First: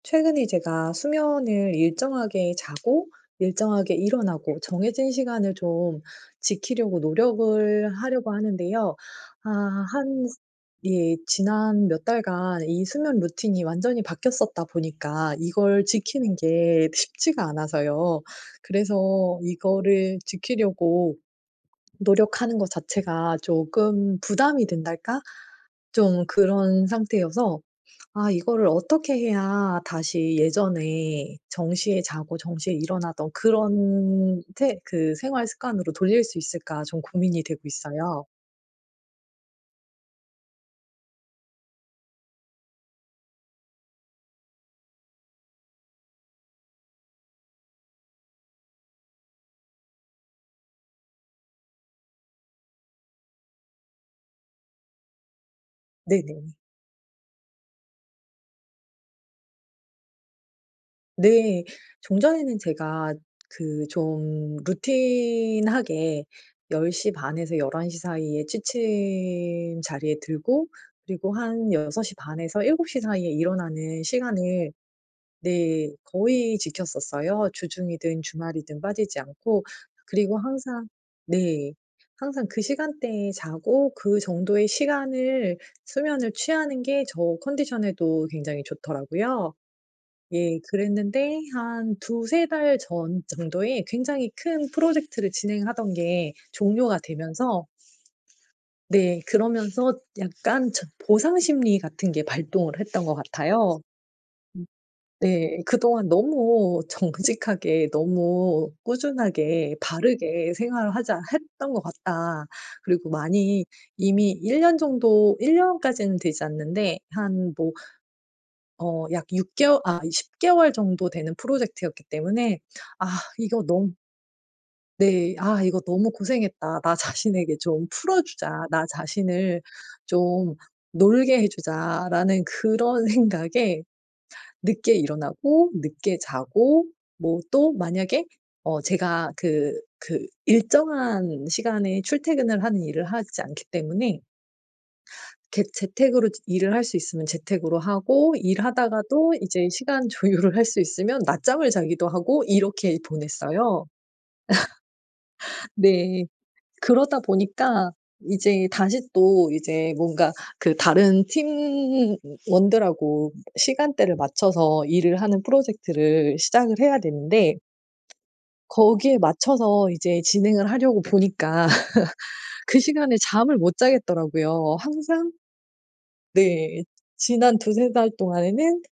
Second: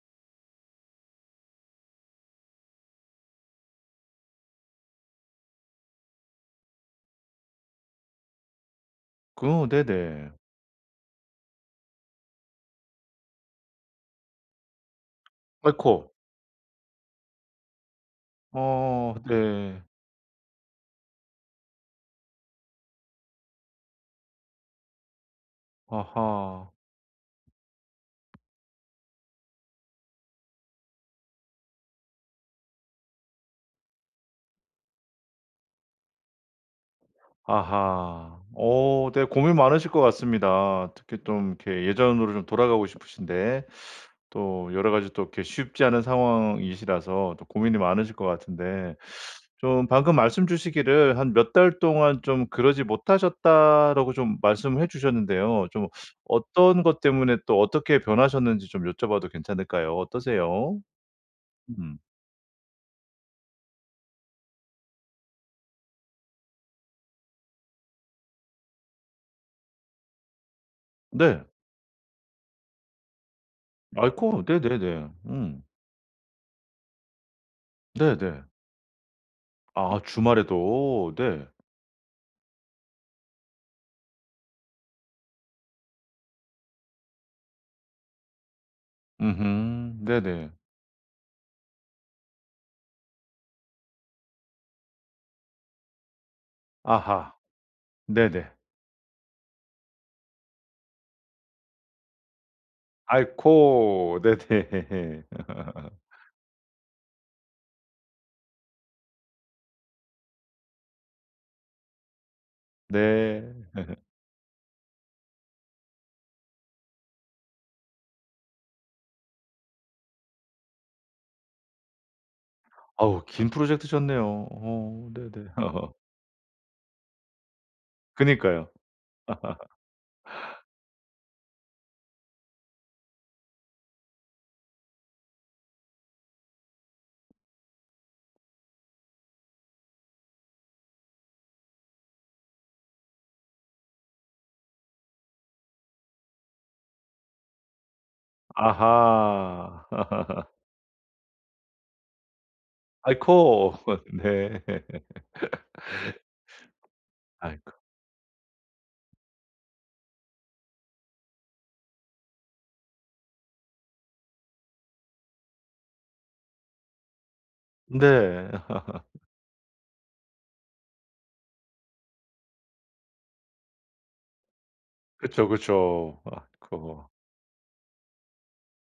최근에 제가 수면을 일정하게 자고 일정하게 일어나고 정해진 시간을 좀 지키려고 노력을 하려고 하는데요. 그 아 어 한 네네. 스 예 지난 몇 달간 이 수면 루틴이 완전히 바뀌었었다 보니까 이걸 아이코. 지키는 게 쉽지가 않아서요. 어 그래서 네. 이거를 지키려고 노력하는 것 자체가 조금 부담이 된달까? 좀 아하. 그런 상태여서 '아 이거를 어떻게 해야 다시 예전에 정시에 자고 정시에 일어나던 그런 태 그 생활 습관으로 돌릴 수 있을까?' 좀 고민이 되고 있어요. 아하. 어 네 고민 많으실 것 같습니다. 특히 좀 이렇게 예전으로 좀 돌아가고 싶으신데 또 여러 가지 또 이렇게 쉽지 않은 상황이시라서 또 고민이 많으실 것 같은데 좀 방금 말씀 주시기를 "한 몇 달 동안 좀 그러지 못하셨다."라고 좀 말씀해 주셨는데요. 좀 네네. 어떤 것 때문에 또 어떻게 변하셨는지 좀 여쭤 봐도 괜찮을까요? 어떠세요? 네. 음. 종전에는 제가 그 좀 루틴하게 10:30 에서 11:00 사이에 취침 자리에 들고 그리고 네. 한 6:30 에서 7:00 사이에 일어나는 아이코 시간을 네네네. 음. 네 거의 지켰었어요. 주중이든 네네. 주말이든 빠지지 않고. 아 그리고 주말에도. 항상 네. 네. 항상 그 시간대에 자고 그 정도의 시간을 수면을 취하는 게 저 컨디션에도 굉장히 좋더라고요. 음흠. 네네. 예. 그랬는데 한 2-3 달 전 정도에 굉장히 큰 프로젝트를 진행하던 게 종료가 아하. 되면서 네네. 네 그러면서 약간 저 보상심리 같은 게 발동을 했던 것 같아요. 아이코. 음 네네. 네. '그동안 너무 정직하게 너무 꾸준하게 바르게 생활을 하자 했던 것 같다.' 그리고 네. 많이 이미 1 년 정도 1 년까지는 되지 않는데 한 뭐 어 약 6 개워 아 10 개월 정도 되는 프로젝트였기 때문에 아 어우 긴 이거 너무 프로젝트셨네요. 어 네. 네네. '아 이거 너무 고생했다. 나 자신에게 좀 풀어 주자. 그니까요. 나 자신을 좀 놀게 해 주자.'라는 그런 생각에 늦게 일어나고 늦게 자고 뭐 또 만약에 어 제가 그 그 일정한 시간에 출퇴근을 하는 일을 하지 않기 때문에 개 재택으로 지 일을 할 수 있으면 재택으로 하고 일하다가도 이제 아하. 시간 조율을 할 수 있으면 낮잠을 자기도 하고 이렇게 아이코. 보냈어요. 네. 네. 그러다 아이코. 보니까 이제 다시 또 이제 뭔가 그 다른 팀원들하고 시간대를 맞춰서 일을 하는 프로젝트를 시작을 해야 되는데 네. 거기에 맞춰서 이제 진행을 하려고 보니까 그 시간에 잠을 못 자겠더라고요. 항상 그쵸, 그쵸. 네. 아이코 지난 2-3 달 동안에는